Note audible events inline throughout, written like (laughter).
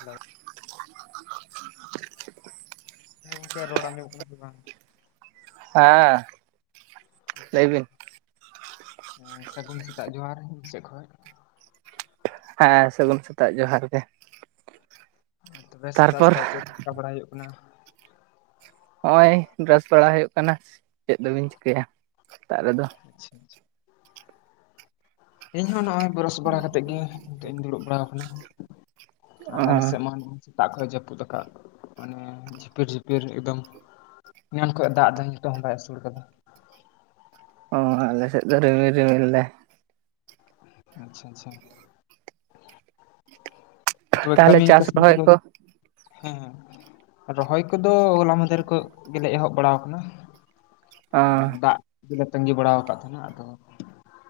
Hello ᱦᱮ ᱜᱚᱝᱠᱮ ᱨᱚᱲ ᱟᱡᱚᱢᱚᱜ ᱠᱟᱱᱟ ᱥᱮ ᱵᱟᱝ? ᱦᱮᱸ ᱞᱟᱹᱭ ᱵᱤᱱ ᱥᱟᱜᱩᱱ ᱥᱮᱛᱟᱜ ᱡᱚᱦᱟᱨ ᱤᱧ ᱥᱮᱡ ᱠᱷᱚᱡ ᱦᱮ ᱥᱟᱜᱩᱱ ᱥᱮᱛᱟᱜ ᱡᱚᱦᱟᱨ ᱜᱮ ᱟᱨ ᱛᱚᱵᱮ ᱥᱮᱛᱟᱜ ᱛᱟᱨᱯᱚᱨ ᱥᱮᱛᱟᱜ ᱪᱮᱫ ᱠᱚ ᱪᱮᱠᱟ ᱵᱟᱲᱟᱭ ᱦᱩᱭᱩᱜ ᱠᱟᱱᱟ? ᱱᱚᱜᱚᱭ ᱵᱤᱨᱟᱥ ᱵᱟᱲᱟ ᱦᱩᱭᱩᱜ ᱠᱟᱱᱟ᱾ ᱪᱮᱫ ᱫᱚᱵᱤᱱ ᱪᱤᱠᱟᱹᱭᱟ ᱥᱮᱛᱟᱜ ᱨᱮᱫᱚ? ᱪᱷᱟ ᱪᱷᱟ ᱤᱧ ᱦᱚ ᱱᱚᱜᱚᱭ ᱵᱮᱨᱟᱥ ᱵᱟᱲᱟ ᱠᱟᱛᱮᱫ ᱜᱮ ᱱᱤᱛᱚᱜ ᱫᱩᱲᱩᱵ ᱵᱟᱲᱟᱣ ᱠᱟᱱᱟ ᱟᱨ ᱟᱞᱮ ᱥᱮᱫ ᱢᱟ ᱥᱮᱛᱟᱜ ᱠᱷᱚᱱ ᱡᱟᱯᱩᱫ ᱟᱠᱟᱫ ᱢᱟᱱᱮ ᱡᱷᱤᱯᱤᱨ ᱡᱷᱤᱯᱤᱨ ᱮᱠᱫᱚᱢ ᱮᱱᱟᱱ ᱠᱷᱚᱱ ᱫᱟᱜ ᱫᱟᱭ ᱱᱤᱛᱚᱜ ᱦᱚ ᱵᱟᱭ ᱟᱹᱥᱩᱨ ᱠᱟᱫᱟ ᱚ ᱟᱞᱮ ᱥᱮᱫ ᱫᱚ ᱨᱤᱢᱤᱞ ᱨᱤᱢᱤᱞ ᱫᱟᱭ ᱟᱪᱪᱷᱟ ᱟᱪᱪᱷᱟ ᱛᱚᱵᱮ ᱛᱟᱦᱚᱞᱮ ᱠᱟᱢᱤ ᱪᱟᱥ ᱠᱟᱥᱢᱤ ᱨᱚᱦᱚᱭ ᱠᱚᱫᱚ? ᱠᱚ ᱦᱮ ᱦᱮ ᱨᱚᱦᱚᱭ ᱠᱚᱫᱚ ᱦᱚᱞᱟ ᱢᱟᱦᱫᱷᱮᱨ ᱠᱷᱚᱡ ᱜᱮᱞᱮ ᱮᱦᱚᱵ ᱵᱟᱲᱟᱣ ᱠᱟᱱᱟ᱾ ᱚ ᱢᱟᱱᱮ ᱫᱟᱜ ᱞᱮᱞᱮ ᱛᱟᱹᱜᱤ ᱵᱟᱲᱟ ᱠᱟᱫ ᱛᱟᱦᱮᱱᱟ ᱟᱫᱚ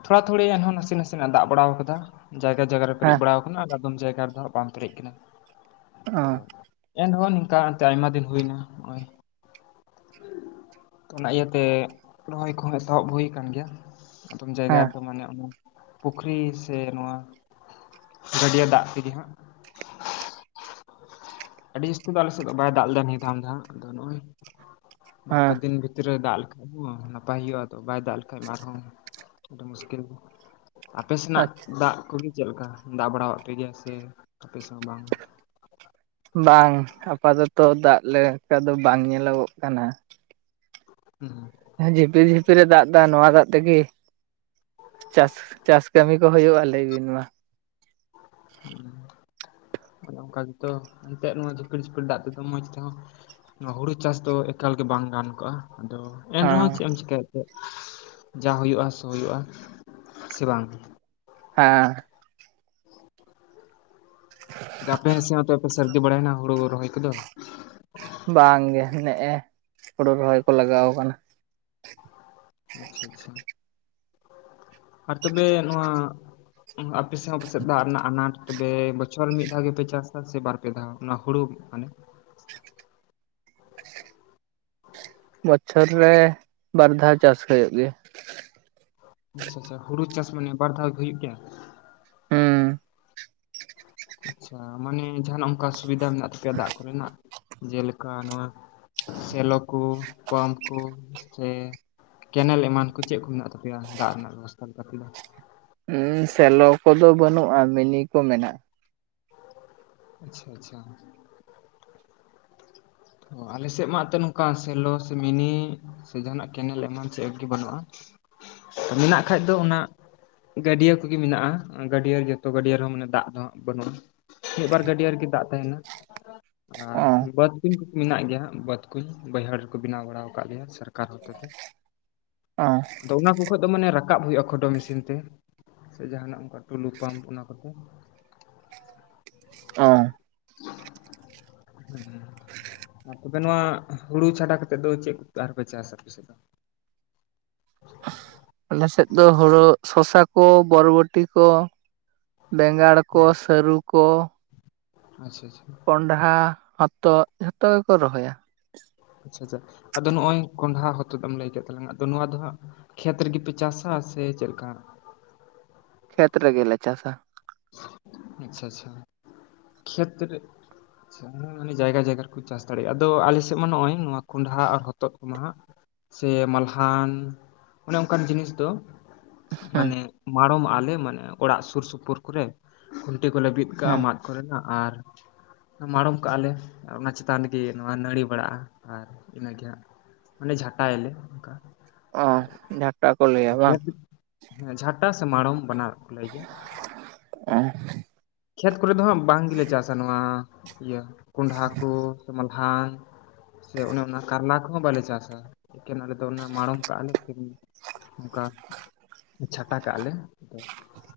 ᱛᱷᱚᱲᱟ ᱛᱷᱲᱤ ᱮᱱᱦᱚᱸ ᱱᱟᱥᱮ ᱱᱟᱥᱮ ᱱᱟᱜ ᱮ ᱫᱟᱜ ᱵᱟᱲᱟᱣ ᱠᱟᱫᱟ᱾ ᱡᱟᱭᱜᱟ ᱡᱟᱭᱜᱟ ᱨᱮ ᱯᱮᱨᱮᱡ ᱦᱮᱸ ᱵᱟᱲᱟᱣ ᱠᱟᱱᱟ ᱟᱨ ᱟᱫᱚᱢ ᱡᱟᱭᱜᱟ ᱨᱮᱫᱚ ᱵᱟᱝ ᱯᱮᱨᱮᱡ ᱠᱟᱱᱟ᱾ ᱚ ᱮᱱᱦᱚ ᱱᱤᱠᱟ ᱮᱱᱛᱮ ᱟᱭᱢᱟ ᱫᱤᱱ ᱦᱩᱭ ᱮᱱᱟ ᱱᱚᱜᱚᱭ ᱛᱚ ᱚᱱᱟ ᱤᱭᱟᱹ ᱛᱮ ᱨᱚᱦᱚᱭ ᱠᱚᱦᱚᱸ ᱮᱛᱚᱦᱚᱵ ᱦᱩᱭ ᱟᱠᱟᱱ ᱜᱮᱭᱟ ᱟᱫᱚᱢ ᱦᱮᱸ ᱡᱟᱭᱜᱟ ᱨᱮᱫᱚ ᱢᱟᱱᱮ ᱚᱱᱮ, ᱯᱩᱠᱷᱨᱤ ᱥᱮ ᱱᱚᱣᱟ ᱜᱟᱹᱰᱭᱟᱹ ᱫᱟᱜ ᱛᱮᱜᱮ ᱦᱟᱸᱜ, (unintelligible) ᱟᱹᱰᱤ ᱡᱟᱹᱥᱛᱤ ᱫᱚ ᱟᱞᱮᱥᱮᱫ ᱫᱚ ᱵᱟᱭ ᱫᱟᱜ ᱞᱮᱫᱟ ᱱᱤᱭᱟᱹ ᱫᱷᱟᱝ ᱫᱚ ᱦᱟᱜ ᱟᱫᱚ ᱱᱚᱜᱼᱚᱭ ᱵᱟᱨ ᱯᱮ ᱦᱮᱸ ᱫᱤᱱ ᱵᱷᱤᱛ ᱛᱨᱤ ᱨᱮ ᱫᱟᱜ (inaudible) ᱱᱟᱯᱟᱭ ᱦᱩᱭᱩᱜᱼᱟ ᱛᱚ ᱵᱟᱭ ᱫᱟᱜ ᱞᱮᱠᱷᱟᱡ ᱢᱟ ᱟᱨᱦᱚᱸ (inaudible) ᱢᱩᱥᱠᱤᱞ ᱜᱮ᱾ ᱟᱯᱮ ᱥᱮᱱᱟᱜ ᱟᱪᱪᱷᱟ ᱫᱟᱜ ᱠᱚᱜᱮ ᱪᱮᱫ ᱞᱮᱠᱟ ᱫᱟᱜ ᱵᱟᱲᱟᱣᱟᱜ ᱯᱮ ᱜᱮᱭᱟ ᱥᱮ ᱟᱯᱮ ᱥᱮ ᱦᱚᱸ ᱵᱟᱝ? (inaudible) ᱵᱟᱝ ᱟᱯᱟᱛᱚᱛᱚ ᱫᱟᱜ ᱞᱮᱠᱟ ᱫᱚ ᱵᱟᱝ ᱧᱮᱞᱚᱜᱚᱜ ᱠᱟᱱᱟ᱾ ᱦᱩ ᱦᱩᱸ ᱦᱮ ᱡᱷᱤᱯᱤ ᱡᱷᱤᱯᱤᱨᱮ ᱫᱟᱜ ᱫᱟ ᱱᱚᱣᱟ ᱫᱟᱜ ᱛᱮᱜᱤ᱾ ᱪᱟᱥ ᱪᱟᱥ ᱠᱟᱹᱢᱤ ᱠᱚ ᱦᱩᱭᱩᱜᱼᱟ ᱞᱟᱹᱭᱵᱤᱱ ᱢᱟ? (inaudible) ᱟᱫᱚ ᱚᱱᱠᱟ ᱜᱮ ᱛᱚ ᱮᱱᱛᱮ ᱱᱚᱣᱟ ᱡᱦᱤᱯᱤᱨ ᱡᱦᱤᱯᱤᱨ ᱫᱟᱜ ᱛᱮᱫᱚ ᱢᱚᱸᱡᱽ ᱛᱮᱦᱚᱸ, ᱱᱚᱣᱟ ᱦᱩᱲᱩ ᱪᱟᱥ ᱫᱚ ᱮᱠᱟᱞ ᱜᱮ ᱵᱟᱝ ᱜᱟᱱ ᱠᱚᱜᱼᱟ ᱟᱫᱚ, ᱦᱮᱸ ᱮᱱᱨᱮᱦᱚᱸ ᱪᱮᱜ ᱮᱢ ᱪᱤᱠᱟᱹᱭ ᱮᱜ-ᱛᱮ ᱡᱟ ᱦᱩᱭᱩᱜᱼᱟ ᱥᱳ ᱦᱩᱭᱩᱜᱼᱟ ᱥᱮ ᱵᱟᱝ? ᱦᱮᱸ (unintelligible) ᱟᱯᱮ ᱥᱮᱜᱦᱚᱛᱚ ᱟᱯᱮ ᱥᱟᱹᱨᱫᱤ ᱵᱟᱲᱟᱭᱮᱱᱟ ᱦᱩᱲᱩ ᱨᱚᱦᱚᱭ ᱠᱚᱫᱚ? ᱵᱟᱝ ᱜᱮ ᱱᱮᱜᱼᱮ ᱦᱩᱲᱩ ᱨᱚᱦᱚᱭ ᱠᱚ ᱞᱟᱜᱟᱣ ᱠᱟᱱᱟ᱾ ᱟᱪᱪᱷᱟ ᱟᱪᱪᱷᱟ, ᱟᱨ ᱛᱚᱵᱮ ᱱᱚᱣᱟ, ᱟᱯᱮᱥᱮᱜ ᱟᱯᱮᱥᱮᱜ ᱫᱟᱜ ᱨᱮᱱᱟᱜ ᱟᱱᱟᱴ ᱛᱚᱵᱮ ᱵᱚᱪᱷᱚᱨ ᱨᱮ ᱢᱤᱫ ᱫᱷᱟᱣ ᱜᱮᱯᱮ ᱪᱟᱥᱟ ᱥᱮ ᱵᱟᱨ ᱯᱮ ᱫᱦᱟᱣ ᱚᱱᱟ ᱦᱩᱲᱩ ᱢᱟᱱᱮ᱾ ᱵᱚᱪᱷᱚᱨ ᱨᱮ ᱵᱟᱨ ᱫᱷᱟᱣ ᱪᱟᱥ ᱦᱳᱭᱳᱜ ᱜᱮᱭᱟ᱾ ᱟᱪᱪᱷᱟ ᱟᱪᱷᱟ ᱦᱩᱲᱩ ᱪᱟᱥ ᱢᱟᱱᱮ ᱵᱟᱨ ᱫᱷᱟᱣ ᱜᱮ ᱦᱩᱭᱩᱜ ᱜᱮᱭᱟ᱾ ᱦᱮᱸ ᱟᱪᱪᱷᱟ ᱢᱟᱱᱮ ᱡᱟᱦᱟᱱᱟᱜ ᱚᱱᱠᱟ ᱥᱩᱵᱤᱫᱷᱟ ᱢᱮᱱᱟᱜ ᱛᱟᱯᱮᱭᱟ ᱫᱟᱜ ᱠᱚᱨᱮᱱᱟᱜ? ᱡᱮᱞᱮᱠᱟ ᱱᱚᱣᱟ ᱥᱮᱞᱚ ᱠᱩ ᱯᱟᱢᱯ ᱠᱩ ᱥᱮ ᱠᱮᱱᱮᱞ ᱮᱢᱟᱱ ᱠᱚ ᱪᱮᱜ ᱠᱩ ᱢᱮᱱᱟᱜ ᱛᱟᱯᱮᱭᱟ ᱫᱟᱜ ᱨᱮᱱᱟᱜ ᱵᱮᱵᱚᱥᱛᱷᱟ ᱞᱮᱠᱟ ᱛᱮ ᱫᱚ? ᱥᱮᱞᱚ ᱠᱚᱫᱚ ᱵᱟᱹᱱᱩᱜᱼᱟ ᱢᱤᱱᱤ ᱠᱚ ᱢᱮᱱᱟᱜᱼᱟ᱾ ᱟᱪᱪᱷᱟ ᱟᱪᱪᱷᱟ᱾ ᱚ ᱟᱞᱮ ᱥᱮᱫ ᱢᱟ ᱟᱯᱮ ᱱᱚᱝᱠᱟ ᱥᱮᱞᱚ ᱥᱮ ᱢᱤᱱᱤ, ᱥᱮ ᱡᱟᱦᱟᱱᱟᱜ ᱠᱮᱱᱮᱞ ᱮᱢᱟᱱ ᱪᱮᱜ ᱜᱮ ᱵᱟᱹᱱᱩᱜᱼᱟ ᱢᱮᱱᱟᱜ ᱠᱷᱟᱡ ᱫᱚ ᱚᱱᱟ, ᱜᱟᱹᱰᱭᱟᱹ ᱠᱩᱜᱮ ᱢᱮᱱᱟᱜᱼᱟ ᱜᱟᱹᱰᱭᱟᱹ ᱡᱚᱛᱚ ᱜᱟᱹᱰᱭᱟᱹ ᱨᱮᱦᱚᱸ ᱢᱟᱱᱮ ᱫᱟᱜ ᱫᱚ ᱦᱟᱜ ᱵᱟᱹᱱᱩᱜᱼᱟ᱾ ᱢᱤᱜ ᱵᱟᱨ ᱜᱟᱹᱰᱭᱟᱹ ᱨᱮᱜᱤ ᱫᱟᱜ ᱛᱟᱦᱮᱱᱟ ᱟᱨ ᱚ ᱵᱟᱫᱽ, (unintelligible) ᱢᱮᱱᱟᱜ ᱜᱮᱭᱟ ᱵᱟᱹᱫᱽ ᱠᱩ ᱵᱟᱹᱭᱦᱟᱹᱲ ᱨᱮ ᱠᱩ ᱵᱮᱱᱟᱣ ᱵᱟᱲᱟ ᱟᱠᱟᱜ ᱜᱮᱭᱟ ᱥᱚᱨᱠᱟᱨ ᱦᱚᱛᱮ ᱛᱮ᱾ ᱟ (unintelligible) ᱠᱩ ᱠᱷᱚᱡ ᱫᱚ ᱢᱟᱱᱮ ᱨᱟᱠᱟᱵ ᱦᱩᱭᱩᱜᱼᱟ ᱠᱷᱚᱰᱚ ᱢᱮᱥᱤᱱ ᱛᱮ᱾ ᱥᱮ ᱡᱟᱦᱟᱱᱟᱜ ᱚᱱᱠᱟ ᱴᱩᱞᱩ ᱯᱟᱢᱯ ᱚᱱᱟ ᱠᱚᱛᱮ? ᱚ ᱦᱩ ᱟᱨ ᱛᱚᱵᱮ ᱱᱚᱣᱟ ᱦᱩᱲᱩ ᱪᱷᱟᱰᱟ ᱠᱟᱛᱮᱫ ᱫᱚ ᱪᱮᱜ ᱠᱚ ᱟᱨᱯᱮ ᱪᱟᱥᱟ ᱯᱮᱥᱮᱜ ᱫᱚ? ᱟᱞᱮ ᱥᱮᱜ ᱫᱚ ᱦᱳᱲᱳ ᱥᱚᱥᱟ ᱠᱚ ᱵᱚᱨᱵᱚᱴᱤ ᱠᱚ ᱵᱮᱸᱜᱟᱲ, ᱠᱚ ᱥᱟᱹᱨᱩ ᱠᱚ, ᱟᱪᱪᱷᱟ ᱪᱷᱟ᱾ ᱠᱚᱱᱰᱦᱟ ᱦᱚᱛᱚᱫ ᱡᱷᱚᱛᱚ ᱜᱮᱠᱚ ᱨᱚᱦᱚᱭᱟ᱾ ᱟᱪᱪᱷᱟ ᱟᱪᱪᱷᱟ ᱟᱫᱚ ᱱᱚᱜᱼᱚᱭ ᱠᱚᱸᱰᱦᱟ ᱦᱚᱛᱚᱫ ᱮᱢ ᱞᱟᱹᱭ ᱠᱮᱫ ᱛᱟᱞᱟᱝᱟ ᱟᱫᱚ ᱱᱚᱣᱟ ᱫᱚ ᱦᱟᱸᱜ᱾ ᱠᱷᱮᱛ ᱨᱮᱜᱮᱯᱮ ᱪᱟᱥᱟ ᱥᱮ ᱪᱮᱫ ᱞᱮᱠᱟ᱾ ᱠᱷᱮᱛ ᱨᱮ ᱜᱮᱞᱮ ᱪᱟᱥᱟ᱾ ᱟᱪᱪᱷᱟ ᱟᱪᱪᱷᱟ᱾ ᱠᱷᱮᱛ ᱨᱮ (unintelligible) ᱡᱟᱭᱜᱟ ᱡᱟᱭᱜᱟ ᱨᱮᱠᱚ ᱪᱟᱥ ᱫᱟᱲᱮᱭᱟᱜ-ᱟ, ᱟᱫᱚ ᱟᱞᱮᱥᱮᱫ ᱢᱟ ᱱᱚᱜ-ᱚᱭ ᱱᱚᱣᱟ᱾ ᱠᱚᱸᱰᱦᱟ ᱟᱨ ᱦᱚᱛᱚᱫ ᱠᱚᱢᱟ ᱦᱟᱸᱜ ᱥᱮ ᱢᱟᱞᱦᱟᱱ ᱚᱱᱮ ᱚᱱᱠᱟᱱ ᱡᱤᱱᱤᱥ ᱫᱚ᱾ ᱦᱩᱸ ᱢᱟᱱᱮ ᱢᱟᱲᱚᱢᱟᱜ ᱟᱞᱮ ᱢᱟᱱᱮ ᱚᱲᱟᱜ ᱥᱩᱨ ᱥᱩᱯᱩᱨ ᱠᱚᱨᱮ ᱠᱷᱩᱱᱴᱤ ᱠᱚᱞᱮ ᱵᱤᱫ ᱠᱟᱜ-ᱟ ᱦᱩᱸ ᱢᱟᱫ᱾ ᱠᱚᱨᱮᱱᱟᱜ ᱟᱨ᱾ ᱢᱟᱲᱚᱢ ᱠᱟᱜ-ᱟᱞᱮ ᱟᱨ ᱚᱱᱟ ᱪᱮᱛᱟᱱ ᱨᱮᱜᱮ ᱱᱚᱣᱟ ᱱᱟᱹᱲᱤ ᱵᱟᱲᱟᱜ-ᱟ ᱟᱨ ᱤᱱᱟᱹᱜᱮ ᱦᱟᱸᱜ᱾ ᱢᱟᱱᱮ ᱡᱷᱟᱴᱟ ᱮ ᱞᱮ ᱚᱱᱠᱟ᱾ ᱚ ᱟᱫᱚ ᱡᱷᱟᱴᱟ ᱠᱚ ᱞᱟᱹᱭᱟ ᱵᱟᱝ᱾ ᱠᱷᱮᱛ ᱦᱮᱸ ᱡᱷᱟᱴᱟ ᱥᱮ ᱢᱟᱲᱚᱢ ᱵᱟᱱᱟᱨ ᱠᱚ ᱞᱟᱹᱭ ᱜᱮᱭ᱾ ᱚ ᱠᱷᱮᱛ ᱠᱚᱨᱮ ᱫᱚ ᱦᱟᱸᱜ ᱵᱟᱝ ᱜᱮᱞᱮ ᱪᱟᱥᱟ ᱱᱚᱣᱟ ᱤᱭᱟᱹ ᱠᱚᱸᱱᱰᱦᱟ ᱠᱚ ᱢᱟᱞᱦᱟᱱ᱾ ᱥᱮ ᱚᱱᱮ ᱚᱱᱟ ᱠᱟᱨᱞᱟ ᱠᱚᱦᱚᱸ ᱵᱟᱞᱮ ᱪᱟᱥᱟ ᱮᱠᱮᱱ ᱟᱞᱮ ᱫᱚ ᱚᱱᱟ ᱢᱟᱲᱚᱢ ᱠᱟᱜ-ᱟ ᱞᱮ ᱥᱮ᱾ ᱚᱱᱠᱟ ᱪᱷᱟᱛᱟ ᱠᱟᱜ-ᱟ ᱞᱮ᱾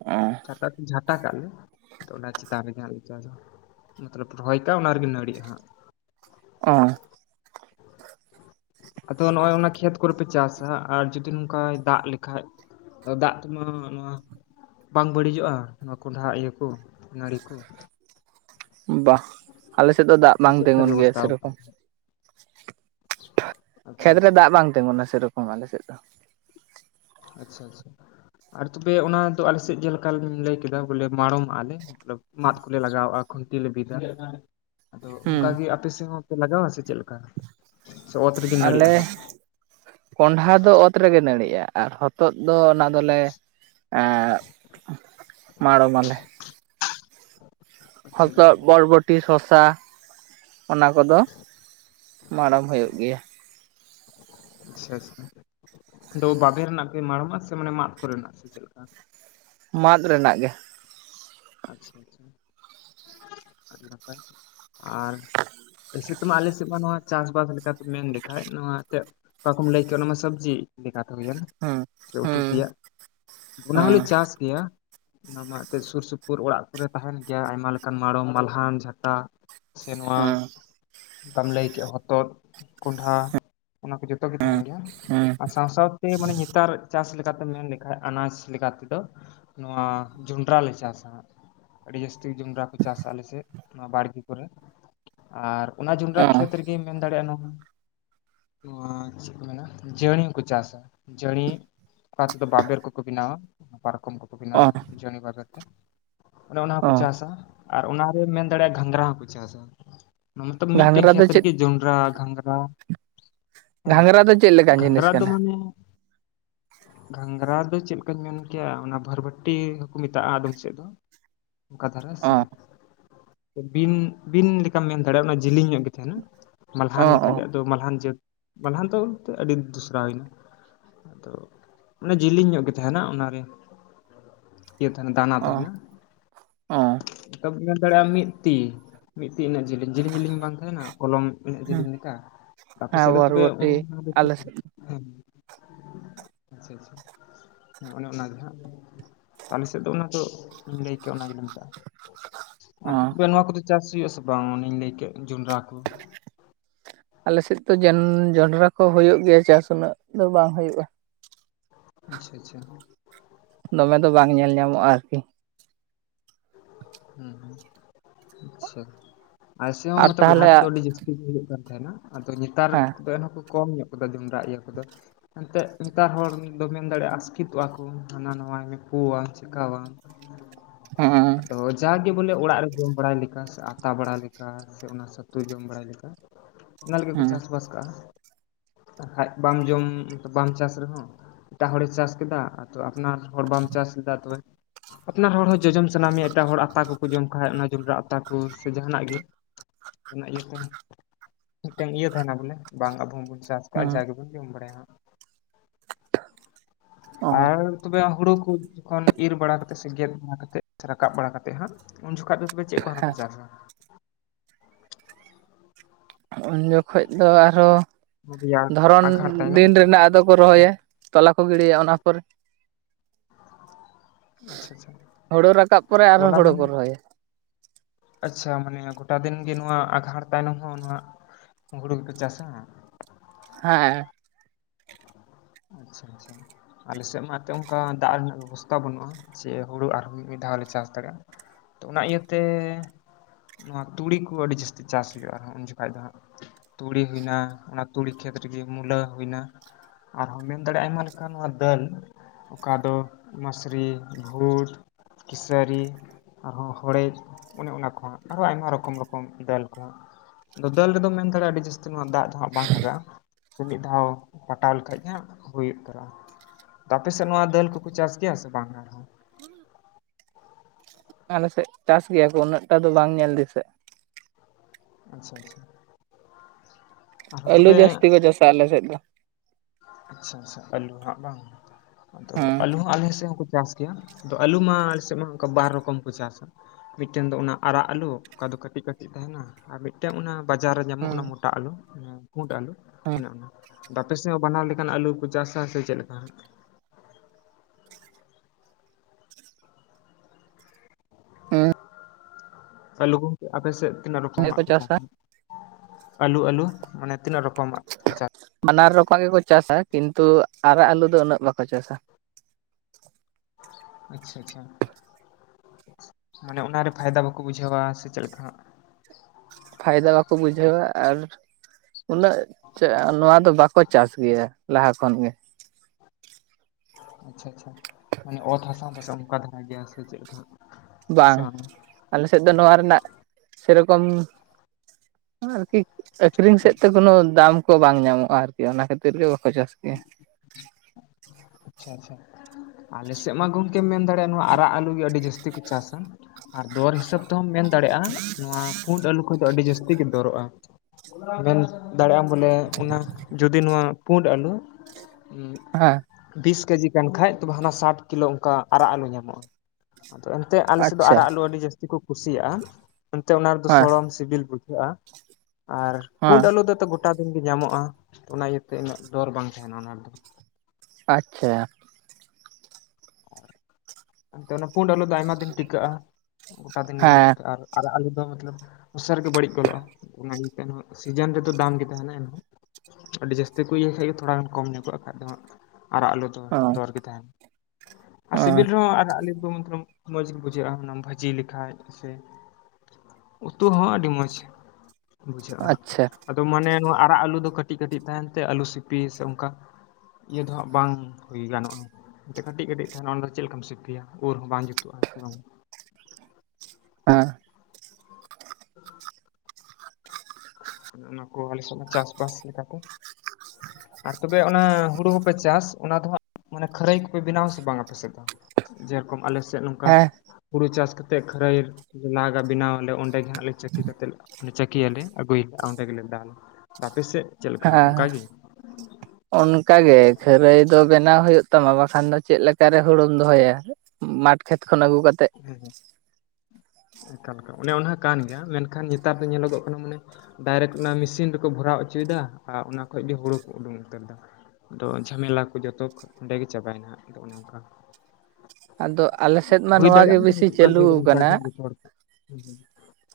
ᱚ (unintelligible) ᱡᱷᱟᱴᱟ ᱠᱟᱜ ᱟᱞᱮ᱾ ᱟᱫᱚ ᱚᱱᱟ ᱪᱮᱛᱟᱱ ᱨᱮ ᱜᱮ ᱦᱟᱸᱜ ᱞᱮ ᱪᱟᱥᱟ ᱢᱚᱛᱞᱚᱵ ᱨᱚᱦᱚᱭ ᱠᱟᱜ-ᱟ ᱚᱱᱟ ᱨᱮᱜᱮ ᱱᱟᱹᱲᱤᱜ-ᱟ ᱦᱟᱸᱜ᱾ ᱚ ᱟᱫᱚ ᱱᱚᱜ-ᱚᱭ ᱚᱱᱟ ᱠᱷᱮᱛ ᱠᱚᱨᱮᱯᱮ ᱪᱟᱥᱟ ᱟᱨ ᱡᱩᱫᱤ ᱱᱚᱝᱠᱟᱭ ᱫᱟᱜ ᱞᱮᱠᱷᱟᱡ᱾ ᱫᱟᱜ ᱛᱮᱢᱟ ᱱᱚᱣᱟ᱾ ᱵᱟᱝ ᱵᱟᱹᱲᱤᱡᱚᱜᱼᱟ ᱱᱚᱣᱟ ᱠᱚᱸᱰᱦᱟ ᱤᱭᱟᱹ ᱠᱚ ᱱᱟᱹᱲᱤ ᱠᱚᱼᱼ ᱵᱟ ᱟᱞᱮᱥᱮᱫ ᱫᱚ ᱫᱟᱜ ᱵᱟᱝ ᱪᱮᱫ ᱞᱮᱠᱟ ᱛᱤᱸᱜᱩᱱ ᱜᱮᱭᱟ ᱵᱮᱵᱚᱥᱛᱷᱟ ᱟᱠᱟᱜᱼᱟ ᱥᱮᱨᱚᱠᱚᱢ᱾ ᱟᱪᱪᱷᱟ ᱠᱷᱮᱛ ᱨᱮ ᱟᱪᱪᱷᱟ ᱫᱟᱜ ᱵᱟᱝ ᱛᱤᱸᱜᱩᱱᱟ ᱥᱮᱨᱚᱠᱚᱢ ᱟᱞᱮᱥᱮᱫ ᱫᱚ᱾ ᱟᱪᱪᱷᱟ ᱟᱪᱪᱷᱟ ᱟᱨ ᱛᱚᱵᱮ ᱚᱱᱟ ᱫᱚ ᱟᱞᱮᱥᱮᱫ ᱡᱮᱞᱮᱠᱟ ᱞᱤᱧ ᱞᱟᱹᱭ ᱠᱮᱫᱟ ᱵᱚᱞᱮ ᱢᱟᱲᱚᱢᱟᱜ ᱟᱞᱮ᱾ ᱢᱚᱛᱞᱚᱵ ᱢᱟᱫ ᱠᱚᱞᱮ ᱞᱟᱜᱟᱣᱟᱜ-ᱟ ᱠᱷᱩᱱᱴᱤ ᱞᱮ ᱵᱤᱫᱟ᱾ ᱟᱫᱚ ᱦᱩᱸ ᱚᱱᱠᱟᱜᱮ ᱟᱯᱮ ᱥᱮᱫ ᱦᱚᱸᱯᱮ ᱞᱟᱜᱟᱣᱟ ᱥᱮ ᱪᱮᱫᱞᱮᱠᱟ᱾ ᱟᱞᱮᱼᱼ ᱠᱚᱸᱱᱰᱷᱟ ᱫᱚ ᱚᱛ ᱨᱮᱜᱮ ᱱᱟᱹᱲᱤᱜ-ᱟ ᱟᱨ ᱦᱚᱛᱚᱫ ᱫᱚ ᱚᱱᱟ ᱫᱚᱞᱮ᱾ ᱮ ᱢᱟᱲᱚᱢᱟᱞᱮ᱾ ᱟᱪᱪᱷᱟ ᱦᱚᱛᱚᱜ ᱵᱚᱨ (unintelligible) ᱯᱩᱴᱤ ᱥᱚᱥᱟ ᱚᱱᱟ ᱚᱱᱟ ᱠᱚᱫᱚ ᱢᱟᱲᱚᱢ ᱦᱩᱭᱩᱜ ᱜᱮᱭᱟ᱾ (inaudible) ᱟᱪᱪᱷᱟ ᱟᱪᱪᱷᱟ ᱟᱫᱚ ᱵᱟᱵᱮᱨ ᱨᱮᱱᱟᱜ ᱯᱮ ᱢᱟᱲᱚᱢᱟᱜ-ᱟ ᱥᱮ ᱢᱟᱱᱮ ᱢᱟᱫ ᱠᱚᱨᱮᱱᱟᱜ ᱥᱮ ᱪᱮᱫᱞᱮᱠᱟ᱾ ᱢᱟᱫ ᱨᱮᱱᱟᱜ ᱜᱮ᱾ ᱟᱪᱪᱷᱟ ᱟᱪᱪᱷᱟ ᱟᱹᱰᱤ ᱱᱟᱯᱟᱭ ᱟᱨᱼᱼ ᱥᱮᱛᱩᱢᱟ ᱟᱞᱮ ᱥᱮᱫ ᱢᱟ ᱱᱚᱣᱟ ᱪᱟᱥᱵᱟᱥ ᱞᱮᱠᱟᱛᱮ ᱢᱮᱱ ᱞᱮᱠᱷᱟᱡ ᱱᱚᱣᱟ ᱛᱮᱫ᱾ ᱚᱠᱟ ᱠᱚᱢ ᱞᱟᱹᱭ (unintelligible) ᱥᱚᱵᱽᱡᱤ ᱞᱮᱠᱟᱛᱮ ᱦᱩᱭᱮᱱ ᱦᱩᱸ ᱥᱮ ᱩᱛᱩ ᱦᱩᱸ ᱛᱮᱭᱟᱜ᱾ ᱚᱱᱟ ᱦᱩᱸ ᱦᱚᱸᱞᱮ ᱪᱟᱥ ᱜᱮᱭᱟ ᱚᱱᱟ ᱢᱟ ᱮᱱᱛᱮᱫ ᱥᱩᱨ ᱥᱩ᱾ ᱯᱩᱨ ᱚᱲᱟᱜ ᱠᱚᱨᱮ ᱛᱟᱦᱮᱱ ᱜᱮᱭᱟ ᱟᱭᱢᱟ ᱞᱮᱠᱟᱱ ᱢᱟᱲᱚᱢ ᱢᱟᱞᱦᱟᱱ ᱡᱷᱟᱴᱟᱜ ᱥᱮ ᱱᱚᱣᱟ᱾ ᱦᱩᱸ ᱚᱱᱠᱟᱢ ᱞᱟᱹᱭ ᱠᱮᱜ-ᱟ ᱦᱚᱛᱚᱫ ᱠᱚᱸᱰᱷᱟ ᱚᱱᱟ ᱠᱚ ᱡᱚᱛᱚ ᱜᱮ ᱛᱟᱦᱮᱱ ᱜᱮᱭᱟ᱾ ᱦᱩᱸ ᱟᱨ ᱥᱟᱶ ᱥᱟᱶᱛᱮ ᱢᱟᱱᱮ ᱱᱮᱛᱟᱨ ᱪᱟᱥ ᱞᱮᱠᱟᱛᱮᱢ ᱢᱮᱱ ᱞᱮᱠᱷᱟ ᱟᱱᱟᱥ ᱞᱮᱠᱟ ᱛᱮᱫᱚ᱾ ᱱᱚᱣᱟ ᱡᱚᱸᱰᱨᱟ ᱞᱮ ᱪᱟᱥᱟ᱾ ᱟᱹᱰᱤ ᱡᱟᱹᱥᱛᱤ ᱡᱚᱱᱰᱨᱟ ᱠᱚ ᱪᱟᱥᱟ ᱟᱞᱮᱥᱮᱫ ᱱᱚᱣᱟ ᱵᱟᱲᱜᱮ ᱠᱚᱨᱮ᱾ ᱟᱨ ᱚᱱᱟ ᱡᱚᱸᱰᱨᱟ ᱚ ᱠᱷᱮᱛ ᱨᱮᱜᱮᱢ ᱢᱮᱱ ᱫᱟᱲᱮᱭᱟᱜᱼᱟ ᱱᱚᱣᱟᱼᱼ ᱚ ᱪᱮᱫ ᱠᱚ ᱢᱮᱱᱟ ᱡᱟᱹᱲᱤ ᱠᱚ ᱪᱟᱥᱟ ᱡᱟᱹᱲᱤ ᱚᱠᱟ ᱛᱮᱫᱚ ᱵᱟᱵᱮᱨ ᱠᱚᱠᱚ ᱵᱮᱱᱟᱣᱟ ᱯᱟᱨᱠᱚᱢ ᱠᱚᱠᱚ ᱚ ᱵᱮᱱᱟᱣᱟ ᱡᱚᱱᱤ ᱵᱟᱵᱮᱨ ᱛᱮ ᱚᱱᱮ ᱚᱱᱟ ᱚ ᱦᱚᱸᱠᱚ ᱪᱟᱥᱟ ᱟᱨ ᱚᱱᱟᱨᱮᱢ ᱢᱮᱱ ᱫᱟᱲᱮᱭᱟᱜᱼᱟ ᱜᱷᱟᱸᱜᱨᱟ ᱦᱚᱸ ᱠᱚ ᱪᱟᱥᱟ ᱢᱚᱛᱚᱵ ᱢᱤᱫᱴᱮᱱ ᱜᱷᱟᱸᱝᱨᱟ ᱫᱚ ᱠᱷᱮᱛ ᱪᱮᱫ ᱨᱮᱜᱮ ᱡᱚᱱᱰᱨᱟ ᱜᱷᱟᱸᱜᱽᱨᱟᱼᱼ ᱦᱮᱸ ᱜᱷᱟᱸᱝᱨᱟ ᱫᱚ ᱪᱮᱫ ᱞᱮᱠᱟᱱ ᱡᱤᱱᱤᱥ ᱜᱷᱟᱸᱜᱨᱟ ᱫᱚ ᱠᱟᱱᱟ ᱢᱟᱱᱮᱼᱼ ᱜᱷᱟᱸᱝᱨᱟ ᱫᱚ ᱪᱮᱫ ᱞᱮᱠᱟᱧ ᱢᱮᱱ ᱠᱮᱭᱟ ᱚᱱᱟ ᱵᱷᱚᱨᱵᱟᱹᱴᱤ ᱦᱚᱸᱠᱚ ᱢᱮᱛᱟᱜᱼᱟ ᱟᱫᱚᱢ ᱥᱮᱫ ᱫᱚ ᱚᱱᱠᱟ ᱫᱷᱟᱨᱟ ᱥᱮ ᱚ ᱵᱤᱱ ᱵᱤᱱ ᱞᱮᱠᱟᱢ ᱢᱮᱱ ᱫᱟᱲᱮᱭᱟᱜᱼᱟ ᱚᱱᱟ ᱡᱮᱞᱮᱧ ᱧᱚᱜ ᱜᱮ ᱛᱟᱦᱮᱱᱟ ᱢᱟᱞᱦᱟᱱ ᱚ ᱞᱮᱠᱟ ᱚ ᱜᱮ ᱟᱫᱚ ᱢᱟᱞᱦᱟᱱ ᱡᱟᱹᱛ ᱢᱟᱞᱦᱟᱱ ᱫᱚ ᱟᱹᱰᱤ ᱫᱚᱥᱨᱟᱣ ᱦᱩᱭ ᱮᱱᱟ ᱟᱫᱚ ᱚᱱᱮ ᱡᱮᱞᱮᱧ ᱧᱚᱜ ᱜᱮ ᱛᱟᱦᱮᱱᱟ ᱚᱱᱟ ᱨᱮ ᱤᱭᱟᱹ ᱛᱟᱦᱮᱱᱟ ᱫᱟᱱᱟ ᱛᱟᱦᱮᱱᱟ᱾ ᱚᱸ (inaudible) ᱫᱟᱲᱮᱭᱟᱜᱼᱟ ᱢᱤᱫ ᱛᱤ ᱢᱤᱫ ᱛᱤ ᱨᱮᱱᱟᱜ ᱡᱤᱱᱤᱥ ᱡᱮᱞᱤᱧ ᱡᱮᱞᱤᱧ ᱵᱟᱝ ᱛᱟᱦᱮᱱᱟ ᱠᱚᱞᱚᱢ ᱡᱤᱞᱤᱧ ᱞᱮᱠᱟ ᱟᱯᱮ ᱦᱮᱸ ᱥᱮᱫ ᱨᱮ ᱛᱚᱵᱮ ᱵᱚᱨᱵᱚᱴᱤ ᱟᱞᱮ ᱥᱮᱫ (unintelligible) ᱦᱮᱸ ᱟᱪᱪᱷᱟ ᱟᱪᱪᱷᱟ ᱚᱱᱮ ᱚᱱᱟ ᱜᱮ ᱦᱟᱸᱜ ᱟᱞᱮ ᱥᱮᱫ ᱫᱚ ᱚᱱᱟ ᱫᱚ ᱞᱟᱹᱭ ᱠᱮᱜᱼᱟ ᱚᱱᱟ ᱜᱮᱞᱮ ᱢᱮᱛᱟᱜᱼᱟ ᱚ (unintelligible) ᱱᱚᱣᱟ ᱠᱚᱫᱚ ᱪᱟᱥ ᱦᱩᱭᱩᱜ ᱟᱥᱮ ᱵᱟᱝ ᱟᱱᱮᱧ ᱞᱟᱹᱭ ᱠᱮᱫ ᱡᱚᱸᱰᱽᱨᱟ ᱠᱚ ᱟᱞᱮ ᱥᱮᱫ ᱫᱚ ᱡᱚᱱᱰᱨᱟ ᱠᱚ ᱦᱩᱭᱩᱜ ᱜᱮᱭᱟ ᱪᱟᱥ ᱩᱱᱟᱹᱜ ᱫᱚ ᱵᱟᱝ ᱦᱩᱭᱩᱜᱼᱟ᱾ ᱟᱪᱪᱷᱟ ᱟᱪᱪᱷᱟ᱾ ᱫᱚᱢᱮ ᱫᱚ ᱵᱟᱝ ᱧᱮᱞ ᱧᱟᱢᱚᱜᱼᱟ ᱟᱨᱠᱤ᱾ (unintelligible) ᱦᱩᱸ ᱟᱨ ᱛᱟᱦᱚᱞᱮ ᱟᱪᱪᱷᱟ (inaudible) ᱦᱩᱭᱩᱜ ᱠᱟᱱ ᱛᱟᱦᱮᱸᱱᱟ ᱟᱫᱚ ᱱᱮᱛᱟᱨ ᱦᱮᱸ ᱫᱚ ᱮᱱ ᱠᱚ ᱠᱚᱢ ᱧᱚᱜ (unintelligible) ᱤᱭᱟᱹ ᱠᱚᱫᱚ᱾ ᱮᱱᱛᱮᱜ ᱱᱮᱛᱟᱨ ᱦᱚᱲ ᱫᱚᱢ ᱢᱮᱱ ᱫᱟᱲᱮᱭᱟᱜᱼᱟ ᱟᱥᱠᱮᱛᱚᱜᱼᱟ ᱠᱚ ᱦᱟᱱᱟ ᱱᱟᱣᱟᱭ ᱢᱮ ᱯᱳᱣᱟ ᱪᱮᱠᱟᱹᱣᱟᱢ᱾ ᱦᱮᱸ ᱛᱚ ᱡᱟᱜᱮ ᱵᱚᱞᱮ ᱚᱲᱟᱜ ᱨᱮ ᱡᱚᱢ ᱵᱟᱲᱟᱭ ᱞᱮᱠᱟ ᱥᱮ ᱟᱛᱟ ᱵᱟᱲᱟ ᱞᱮᱠᱟ ᱥᱮ ᱚᱱᱟ ᱪᱟᱹᱛᱩ ᱡᱚᱢ ᱵᱟᱲᱟᱭ ᱞᱮᱠᱟ᱾ (inaudible) ᱚᱱᱟ ᱞᱟᱹᱜᱤᱫ ᱠᱚ ᱪᱟᱥ ᱵᱟᱥ ᱠᱟᱜᱼᱟ ᱵᱟᱠᱷᱟᱡ ᱵᱟᱢ ᱡᱚᱢ ᱵᱟᱢ ᱪᱟᱥ ᱨᱮ ᱦᱚᱸ ᱮᱴᱟᱜ ᱦᱚᱲᱮ ᱪᱟᱥ ᱠᱮᱫᱟ ᱟᱯᱱᱟᱨ ᱦᱚᱲ ᱵᱟᱢ ᱪᱟᱥ ᱞᱮᱫᱟ ᱛᱚᱵᱮ ᱟᱯᱱᱟᱨ ᱦᱚᱲ ᱦᱚᱸ ᱡᱚᱡᱚᱢ ᱥᱟᱱᱟ ᱢᱮᱭᱟ ᱮᱴᱟᱜ ᱦᱚᱲ ᱟᱛᱟ ᱠᱚ᱾ ᱡᱚᱢ ᱠᱷᱟᱡ ᱚᱱᱟ ᱡᱚᱰᱨᱟ ᱟᱛᱟ ᱠᱚ ᱥᱮ ᱡᱟᱦᱟᱱᱟᱜ ᱜᱮ ᱚᱱᱟ ᱤᱭᱟᱹ ᱛᱮ ᱢᱤᱫᱴᱮᱱ ᱤᱭᱟᱹ ᱛᱟᱦᱮᱱᱟ ᱵᱚᱞᱮ ᱵᱟᱝ ᱟᱵᱚ ᱦᱚᱸ ᱵᱚᱱ (inaudible) ᱦᱮᱸ ᱡᱟᱜᱮᱵᱚᱱ ᱡᱚᱢ ᱵᱟᱲᱟᱭ ᱚ ᱟᱨ ᱛᱚᱵᱮ ᱦᱩᱲᱩ ᱠᱚ ᱡᱚᱠᱷᱚᱱ ᱤᱨ ᱵᱟᱲᱟ ᱠᱟᱛᱮ ᱥᱮ ᱜᱮᱫ ᱵᱟᱲᱟ ᱠᱟᱛᱮ ᱥᱮ ᱨᱟᱠᱟᱵ ᱵᱟᱲᱟ ᱠᱟᱛᱮ ᱦᱟᱸᱜ ᱩᱱ ᱡᱚᱠᱷᱟᱜ ᱫᱚ ᱛᱚᱵᱮ ᱪᱮᱫ ᱠᱚ ᱦᱚᱨᱟᱯᱮ ᱦᱮᱸ ᱪᱟᱥᱟ᱾ ᱩᱱ ᱡᱚᱠᱷᱚᱡ ᱫᱚ ᱟᱨᱦᱚ ᱨᱮᱭᱟᱲ ᱫᱷᱚᱨᱚᱱ ᱟᱸᱜᱷᱟᱲ ᱛᱟᱭᱱᱚᱢ ᱫᱤᱱ ᱨᱮᱱᱟᱜ ᱟᱫᱚ ᱠᱚ ᱨᱚᱦᱚᱭᱟ ᱛᱚᱞᱟ ᱠᱚ ᱜᱤᱲᱤᱭᱟ ᱚᱱᱟ ᱯᱚᱨᱮ᱾ ᱟᱪᱪᱷᱟ ᱟᱪᱪᱷᱟ ᱦᱩᱲᱩ ᱨᱟᱠᱟᱵ ᱯᱚᱨᱮ ᱟᱨᱦᱚᱸ ᱛᱚᱞᱟ ᱦᱩᱲᱩ ᱠᱚ ᱢᱟᱱᱮ ᱨᱚᱦᱚᱭᱟ᱾ ᱟᱪᱪᱷᱟ ᱢᱟᱱᱮ ᱜᱚᱴᱟ ᱫᱤᱱ ᱜᱮ ᱱᱚᱣᱟ ᱟᱜᱷᱟᱲ ᱛᱟᱭᱱᱚᱢ ᱦᱚᱸ ᱱᱚᱣᱟ (unintelligible) ᱪᱟᱥᱟ᱾ ᱦᱮᱸ ᱟᱪᱪᱷᱟ ᱟᱪᱪᱷᱟ ᱟᱞᱮ ᱥᱮᱫ ᱢᱟ ᱮᱱᱛᱮᱫ ᱚᱱᱠᱟ ᱫᱟᱜ ᱨᱮᱱᱟᱜ ᱵᱮᱵᱚᱥᱛᱟ ᱵᱟᱹᱱᱩᱜᱼᱟ᱾ (unintelligible) ᱦᱩᱲᱩ ᱟᱨᱦᱚᱸ ᱢᱤᱫ ᱢᱤᱫ ᱫᱷᱟᱣ ᱞᱮ ᱪᱟᱥ ᱫᱟᱲᱮᱭᱟᱜᱼᱟ ᱛᱚ ᱚᱱᱟ ᱤᱭᱟᱹ ᱛᱮ ᱱᱚᱣᱟ ᱛᱩᱲᱤ ᱠᱚ ᱟᱹᱰᱤ ᱡᱟᱹᱥᱛᱤ ᱪᱟᱥ ᱦᱩᱭᱩᱜᱼᱟ ᱟᱨᱦᱚᱸ ᱩᱱ ᱡᱚᱠᱷᱟᱡ ᱫᱚ ᱦᱟᱸᱜ᱾ ᱛᱩᱲᱤ ᱦᱩᱭᱱᱟ ᱚᱱᱟ ᱛᱩᱲᱤ ᱠᱷᱮᱛ ᱨᱮᱜᱮ ᱢᱩᱞᱟᱹ ᱦᱩᱭᱱᱟ᱾ ᱟᱨᱦᱚᱸ ᱢᱮᱱ ᱫᱟᱲᱮᱭᱟᱜᱼᱟ ᱟᱭᱢᱟ ᱞᱮᱠᱟᱱ ᱱᱚᱣᱟ ᱫᱟᱹᱞ ᱚᱠᱟ ᱫᱚ ᱢᱟᱥᱨᱤ ᱵᱷᱩᱴ ᱠᱤᱥᱟᱹᱨᱤ ᱟᱨᱦᱚᱸ ᱦᱚᱲᱮᱡ ᱚᱱᱮ ᱚᱱᱟ ᱠᱚᱦᱚᱸ ᱟᱨᱦᱚᱸ ᱟᱭᱢᱟ ᱨᱚᱠᱚᱢ ᱨᱚᱠᱚᱢ ᱫᱟᱹᱞ ᱠᱚ ᱦᱚᱜ᱾ ᱟᱫᱚ ᱫᱟᱹᱞ ᱨᱮᱫᱚ ᱢᱮᱱ ᱫᱟᱲᱼᱟ ᱟᱹᱰᱤ ᱡᱟᱹᱥᱛᱤ ᱱᱚᱣᱟ ᱫᱟᱜ ᱫᱚ ᱦᱟᱜ ᱵᱟᱝ ᱞᱟᱜᱟᱜᱼᱟ, ᱥᱮ ᱢᱤᱫ ᱫᱷᱟᱣ ᱯᱟᱴᱟᱣ ᱞᱮᱠᱷᱟᱡ -ᱦᱟᱜ ᱦᱩᱭ ᱩᱛᱟᱹᱨᱚᱜ-ᱟ ᱟᱫᱚ ᱟᱯᱮᱥᱮᱫ ᱱᱚᱣᱟ ᱫᱟᱹᱞ ᱠᱚᱠᱚ ᱪᱟᱥ ᱜᱮᱭᱟ ᱥᱮ ᱵᱟᱝ ᱟᱨᱦᱚᱸ? ᱟᱞᱮᱥᱮᱫ ᱪᱟᱥ ᱜᱮᱭᱟ ᱠᱚ ᱩᱱᱟᱹᱜ ᱴᱟ ᱫᱚ ᱵᱟᱝ ᱧᱮᱞ ᱫᱤ ᱥᱮᱜ ᱟᱪᱪᱷᱟ ᱟᱪᱪᱷᱟ ᱟᱨᱦᱚᱸ ᱟᱞᱩ ᱛᱚᱵᱮ ᱡᱟᱹᱥᱛᱤ ᱠᱚ ᱪᱟᱥᱟ ᱟᱞᱮ ᱥᱮᱜ ᱫᱚ᱾ ᱟᱪᱪᱷᱟ ᱟᱪᱪᱷᱟ ᱟᱹᱞᱩ ᱦᱟᱸᱜ ᱵᱟᱝ᱾ ᱟᱫᱚ ᱦᱮᱸ ᱟᱞᱩ ᱦᱚᱸ ᱟᱞᱮ ᱥᱮᱫ ᱦᱚᱸᱠᱚ ᱪᱟᱥ ᱜᱮᱭᱟ ᱟᱫᱚ ᱟᱹᱞᱩ ᱢᱟ ᱟᱞᱮᱥᱮᱫ ᱢᱟ ᱚᱱᱠᱟ ᱵᱟᱨ ᱨᱚᱠᱚᱢ᱾ ᱪᱟᱥᱟ ᱢᱤᱫᱴᱮᱱ ᱫᱚ ᱚᱱᱟ ᱟᱨᱟᱜ ᱟᱹᱞᱩ ᱚᱠᱟ ᱫᱚ ᱠᱟᱹᱴᱤᱡ ᱠᱟᱹᱴᱤᱡ ᱛᱟᱦᱮᱱᱟ ᱟᱨ ᱢᱤᱫᱴᱮᱱ ᱚᱱᱟ ᱵᱟᱡᱟᱨ ᱨᱮ ᱧᱟᱢᱚᱜ ᱦᱮᱸ ᱚᱱᱟ ᱢᱚᱴᱟ ᱟᱹᱞᱩ ᱯᱩᱸᱰ ᱟᱹᱞᱩ ᱦᱮᱸ ᱚᱱᱮ ᱚᱱᱟ᱾ ᱟᱯᱮᱥᱮᱜ ᱦᱚᱸ ᱵᱟᱱᱟᱨ ᱞᱮᱠᱟᱱ ᱟᱹᱞᱩ ᱠᱚ ᱪᱟᱥᱟ ᱥᱮ ᱪᱮᱫ ᱞᱮᱠᱟ ᱦᱟᱜ᱾ ᱦᱩᱸ ᱟᱹᱞᱩ ᱜᱚᱢᱠᱮ ᱟᱯᱮᱥᱮᱫ ᱛᱤᱱᱟᱹᱜ ᱨᱚᱠᱚᱢᱟᱜ ᱠᱚ ᱪᱟᱥᱟ ᱟᱹᱞᱩ ᱟᱹᱞᱩ ᱢᱟᱱᱮ ᱛᱤᱱᱟᱹᱜ ᱨᱚᱠᱚᱢᱟᱜ? ᱠᱚ (unintelligible) ᱪᱟᱥᱟ ᱵᱟᱱᱟᱨ ᱨᱚᱠᱚᱢᱟᱜ ᱜᱮᱠᱚ ᱪᱟᱥᱟ ᱠᱤᱱᱛᱩ ᱟᱨᱟᱜ ᱟᱹᱞᱩ ᱫᱚ ᱩᱱᱟᱹᱜ ᱵᱟᱠᱚ ᱪᱟᱥᱟ ᱾ ᱟᱪᱪᱷᱟ ᱟᱪᱪᱷᱟ ᱾ ᱢᱟᱱᱮ ᱚᱱᱟᱨᱮ ᱯᱷᱟᱭᱫᱟ ᱵᱟᱠᱚ ᱵᱩᱡᱷᱟᱹᱣᱟ, ᱥᱮ ᱪᱮᱫ ᱞᱮᱠᱟ ᱦᱟᱸᱜ? ᱯᱷᱟᱭᱫᱟ ᱵᱟᱠᱚ ᱵᱩᱡᱷᱟᱹᱣᱟ ᱟᱨ ᱩᱱᱟᱹᱜ ᱪ ᱱᱚᱣᱟ ᱾ ᱫᱚ ᱵᱟᱠᱚ ᱪᱟᱥ ᱜᱮᱭᱟ ᱞᱟᱦᱟ ᱠᱷᱚᱱ ᱜᱮ᱾ ᱟᱪᱪᱷᱟ ᱟᱪᱪᱷᱟ ᱢᱟᱱᱮ ᱚᱛ ᱦᱟᱥᱟ ᱦᱚᱸ ᱚᱝᱠᱟ ᱫᱷᱟᱨᱟ ᱜᱮᱭᱟ, ᱥᱮ ᱪᱮᱫ ᱦᱟᱸᱜ? ᱵᱟᱝ ᱟᱞᱮᱥᱮᱫ ᱫᱚ ᱱᱚᱣᱟ ᱨᱮᱱᱟᱜ ᱥᱮᱨᱚᱠᱚᱢ (unintelligible) ᱟᱨᱠᱤ ᱾ ᱟᱠᱷᱨᱤᱧ ᱥᱮᱫᱛᱮ ᱠᱳᱱᱚ ᱫᱟᱢ ᱠᱚ ᱵᱟᱝ ᱧᱟᱢᱚᱜᱼᱟ ᱟᱨᱠᱤ ᱚᱱᱟ ᱠᱷᱟᱹᱛᱤᱨ ᱜᱮ ᱵᱟᱠᱚ ᱪᱟᱥ ᱜᱮᱭᱟ᱾ (inaudible) ᱟᱪᱷᱟ ᱟᱪᱷᱟ ᱟᱞᱮ ᱥᱮᱫ ᱢᱟ ᱜᱚᱝᱠᱮᱢ ᱢᱮᱱ ᱫᱟᱲ ᱱᱚᱣᱟ ᱟᱨᱟᱜ ᱟᱹᱞᱩ ᱜᱮ ᱟᱹᱰᱤ ᱡᱟᱹᱥᱛᱤ ᱠᱚ ᱪᱟᱥᱟ ᱟᱨ ᱫᱚᱨ ᱦᱤᱥᱟᱹᱵ ᱛᱮᱦᱚᱸ ᱢᱮᱱ ᱫᱟᱲᱮᱭᱟᱜᱼᱟ ᱱᱚᱣᱟ ᱯᱩᱸᱰ ᱟᱹᱞᱩ ᱠᱚ ᱫᱚ ᱟᱹᱰᱤ ᱡᱟᱹᱥᱛᱤ ᱜᱮ ᱫᱚᱨᱚᱜᱼᱟ ᱾ ᱢᱮᱱ ᱫᱟᱲᱮᱭᱟᱜ ᱟᱢ ᱵᱚᱞᱮ ᱚᱱᱟ ᱡᱩᱫᱤ ᱱᱚᱣᱟ ᱯᱩᱰ ᱟᱹᱞᱩ ᱾ ᱦᱮᱸ (unintelligible) ᱵᱤᱥ ᱠᱮᱡᱤ ᱠᱟᱱ ᱠᱷᱟᱡ ᱛᱚᱵᱮ ᱦᱟᱱᱟ ᱥᱟᱴ ᱠᱤᱞᱳ ᱚᱱᱠᱟ ᱟᱨᱟᱜ ᱟᱞᱚ ᱧᱟᱢᱚᱜᱼᱟ᱾ ᱟᱫᱚ ᱮᱱᱛᱮ ᱟᱞᱮᱥᱮᱫ ᱫᱚ ᱟᱪᱪᱷᱟ ᱟᱨᱟᱜ ᱟᱹᱞᱩ ᱟᱹᱰᱤ ᱡᱟᱹᱥᱛᱤ ᱠᱚ ᱠᱩᱥᱤᱭᱟᱜᱼᱟ ᱮᱱᱛᱮ ᱚᱱᱟ ᱨᱮᱫᱚ ᱦᱮᱸ ᱥᱚᱲᱚᱢ ᱥᱤᱵᱤᱞ ᱵᱩᱡᱷᱟᱹᱜᱼᱟ᱾ ᱤᱭᱟᱹ-ᱟ ᱟᱨ ᱯᱩᱸᱰ ᱦᱮᱸ ᱟᱹᱞᱩ ᱫᱚᱛᱚ ᱜᱚᱴᱟ ᱫᱤᱱ ᱜᱮ ᱧᱟᱢᱚᱜᱼᱟ ᱚᱱᱟ ᱤᱭᱟᱹᱛᱮ ᱩᱱᱟᱹᱜ ᱫᱚᱨ ᱵᱟᱝ ᱛᱟᱦᱮᱱᱟ ᱚᱱᱟ ᱫᱚ ᱾ ᱟᱪᱪᱷᱟ ᱾ ᱮᱱᱛᱮ ᱚᱱᱟ ᱯᱩᱸᱰ ᱟᱹᱞᱚ ᱫᱚ ᱟᱭᱢᱟ ᱫᱤᱱ ᱴᱤᱠᱟᱹᱜᱼᱟ ᱜᱚᱴᱟ ᱫᱤᱱ ᱧᱟᱢᱚᱜ ᱦᱮᱸ ᱛᱮ ᱟᱨ ᱟᱨᱟᱜ ᱟᱹᱞᱩ ᱫᱚ ᱢᱚᱛᱞᱚᱵ ᱩᱥᱟᱹᱨᱜᱮ ᱵᱟᱹᱲᱤᱡ ᱜᱚᱞᱚᱜᱼᱟ ᱚᱱᱟ ᱤᱭᱟᱹᱛᱮ ᱮᱱᱦᱚ ᱥᱤᱡᱤᱱ ᱨᱮᱫᱚ ᱫᱟᱢ ᱜᱮ ᱛᱟᱦᱮᱱᱟ ᱮᱱᱦᱚᱸ᱾ ᱟᱹᱰᱤ ᱡᱟᱹᱥᱛᱤ ᱠᱚ ᱤᱭᱟᱹᱭ ᱠᱷᱟᱡ ᱜᱮ ᱛᱷᱚᱲᱟ ᱜᱟᱱ ᱠᱚᱢ ᱧᱚᱜᱚᱜᱼᱟ ᱟᱨ ᱠᱷᱟᱡ ᱫᱚ ᱦᱟᱜ ᱟᱨᱟᱜ ᱟᱹᱞᱚ ᱫᱚ ᱦᱮᱸ ᱫᱚᱨ ᱜᱮ ᱛᱟᱦᱮᱱᱟ ᱾ ᱟᱨ ᱥᱤᱵᱤᱞ ᱦᱮᱸ ᱨᱮᱦᱚᱸ ᱟᱨᱟᱜ ᱟᱹᱞᱩ ᱢᱚᱛᱞᱚᱵ ᱢᱚᱸᱡᱽ ᱜᱮ ᱵᱩᱡᱷᱟᱹᱜᱼᱟ ᱚᱱᱟᱢ ᱵᱷᱟᱹᱡᱤ ᱞᱮᱠᱷᱟᱡ ᱥᱮ᱾ ᱩᱛᱩ ᱦᱚᱸ ᱟᱹᱰᱤ ᱢᱚᱡᱽ ᱵᱩᱡᱷᱟᱹᱜᱼᱟ ᱦᱟᱸᱜ ᱟᱪᱪᱷᱟ ᱾ ᱛᱚ ᱢᱟᱱᱮ ᱱᱚᱣᱟ ᱟᱨᱟᱜ ᱟᱞᱩ ᱫᱚ ᱠᱟᱹᱴᱤᱡ-ᱠᱟᱹᱴᱤᱡ ᱛᱟᱦᱮᱱ ᱛᱮ ᱟᱹᱞᱩ ᱥᱤᱯᱤ ᱥᱮ ᱚᱱᱠᱟ ᱤᱭᱟᱹ ᱫᱚ ᱦᱟᱸᱜ ᱵᱟᱝ ᱦᱩᱭ ᱜᱟᱱᱚᱜᱼᱟ᱾ ᱮᱱᱛᱮ ᱠᱟᱹᱴᱤᱡ ᱠᱟᱹᱴᱤᱡ ᱛᱟᱦᱮᱱᱟ ᱚᱸᱰᱮ ᱫᱚ ᱪᱮᱫ ᱞᱮᱠᱟᱢ ᱥᱤᱯᱤᱭᱟ ᱩᱨ ᱦᱚᱸ ᱵᱟᱝ ᱡᱩᱛᱩᱜᱼᱟ᱾ ᱥᱮ ᱵᱟᱝ? ᱦᱮᱸ ᱾ (inaudible) ᱚᱱᱟ ᱠᱚ ᱟᱞᱮ ᱥᱮᱜ ᱢᱟ ᱪᱟᱥ ᱵᱟᱥ ᱞᱮᱠᱟ ᱠᱚ᱾ ᱟᱨ ᱛᱚᱵᱮ ᱚᱱᱟ ᱦᱩᱲᱩ ᱦᱚᱸᱯᱮ ᱪᱟᱥ ᱚᱱᱟ ᱫᱚ ᱦᱟᱸᱜ ᱢᱟᱱᱮ ᱠᱷᱟᱹᱨᱟᱹᱭ ᱠᱚᱯᱮ ᱵᱮᱱᱟᱣᱟ ᱥᱮ ᱵᱟᱝ ᱟᱯᱮ ᱥᱮᱫ ᱫᱚ? ᱡᱮᱨᱚᱠᱚᱢ ᱟᱞᱮ ᱥᱮᱫ ᱱᱚᱝᱠᱟ ᱦᱮᱸ ᱦᱩᱲᱩ ᱪᱟᱥ ᱠᱟᱛᱮᱫ ᱠᱷᱟᱹᱨᱟᱹᱭ ᱵᱮᱱᱟᱣ ᱜᱟ ᱵᱮᱱᱟᱣ ᱟᱞᱮ ᱚᱸᱰᱮ ᱡᱟᱸᱦᱟ ᱟᱞᱮ ᱪᱟᱹᱠᱤ ᱠᱟᱛᱮᱫ ᱪᱟᱹᱠᱤᱭᱟᱞᱮ ᱟᱹᱜᱩᱭᱟᱞᱮ ᱚᱸᱰᱮ ᱜᱮᱞᱮ ᱫᱟᱞ ᱟᱯᱮ ᱥᱮᱫ ᱪᱮᱫ ᱞᱮᱠᱟ ᱦᱮᱸ ᱚᱱᱠᱟ ᱦᱮᱸ ᱜᱮ ᱾ ᱚᱱᱠᱟ ᱜᱮ ᱠᱷᱟᱹᱨᱟᱹᱭ ᱫᱚ ᱵᱮᱱᱟᱣ ᱦᱩᱭᱩᱜ ᱛᱟᱢᱟ ᱵᱟᱠᱷᱟᱱ ᱫᱚ ᱪᱮᱫ ᱞᱮᱠᱟ ᱨᱮ ᱦᱩᱲᱩᱢ ᱫᱚᱦᱚᱭᱟ ᱢᱟᱴᱷ ᱠᱷᱮᱛ ᱠᱷᱚᱱ ᱟᱹᱜᱩ ᱠᱟᱛᱮᱫ ᱾ ᱦᱮᱸ, ᱮᱱᱠᱟ ᱞᱮᱠᱟ ᱚᱱᱮ ᱚᱱᱟ ᱦᱚᱸ ᱠᱟᱱ ᱜᱮᱭᱟ ᱢᱮᱱᱠᱷᱟᱱ ᱧᱮᱛᱟᱨ ᱫᱚ ᱧᱮᱞᱚᱜᱚᱜ ᱠᱟᱱᱟ ᱢᱟᱱᱮ ᱰᱟᱭᱨᱮᱠᱴ ᱚᱱᱟ ᱢᱮᱥᱤᱱ ᱨᱮᱠᱚ ᱵᱷᱚᱨᱟᱣ ᱦᱚᱪᱚᱭᱮᱫᱟ ᱟᱨ ᱚᱱᱟ ᱠᱷᱚᱡ ᱜᱮ ᱦᱩᱲᱩ ᱠᱚ ᱩᱰᱩᱝ ᱩᱛᱟᱹᱨᱮᱫᱟ ᱾ ᱟᱫᱚ ᱡᱷᱟᱢᱮᱞᱟ ᱠᱚ ᱡᱚᱛᱚ ᱚᱸᱰᱮ ᱜᱮ ᱪᱟᱵᱟᱭᱮᱱᱟ ᱟᱫᱚ ᱚᱱᱮ ᱚᱱᱠᱟ ᱾ ᱟᱫᱚ ᱟᱞᱮ ᱥᱮᱫ ᱢᱟ ᱦᱩᱭ ᱱᱚᱣᱟ ᱜᱮ ᱫᱟᱲᱮᱭᱟᱜᱼᱟ ᱵᱮᱥᱤ ᱦᱤᱡᱩᱜ ᱠᱟᱱ ᱪᱟᱹᱞᱩ ᱫᱤᱱ ᱨᱮ ᱚᱱᱠᱟ ᱟᱠᱟᱱᱟ ᱦᱟᱸᱜ ᱡᱚᱛᱚ ᱦᱚᱲ (inaudible)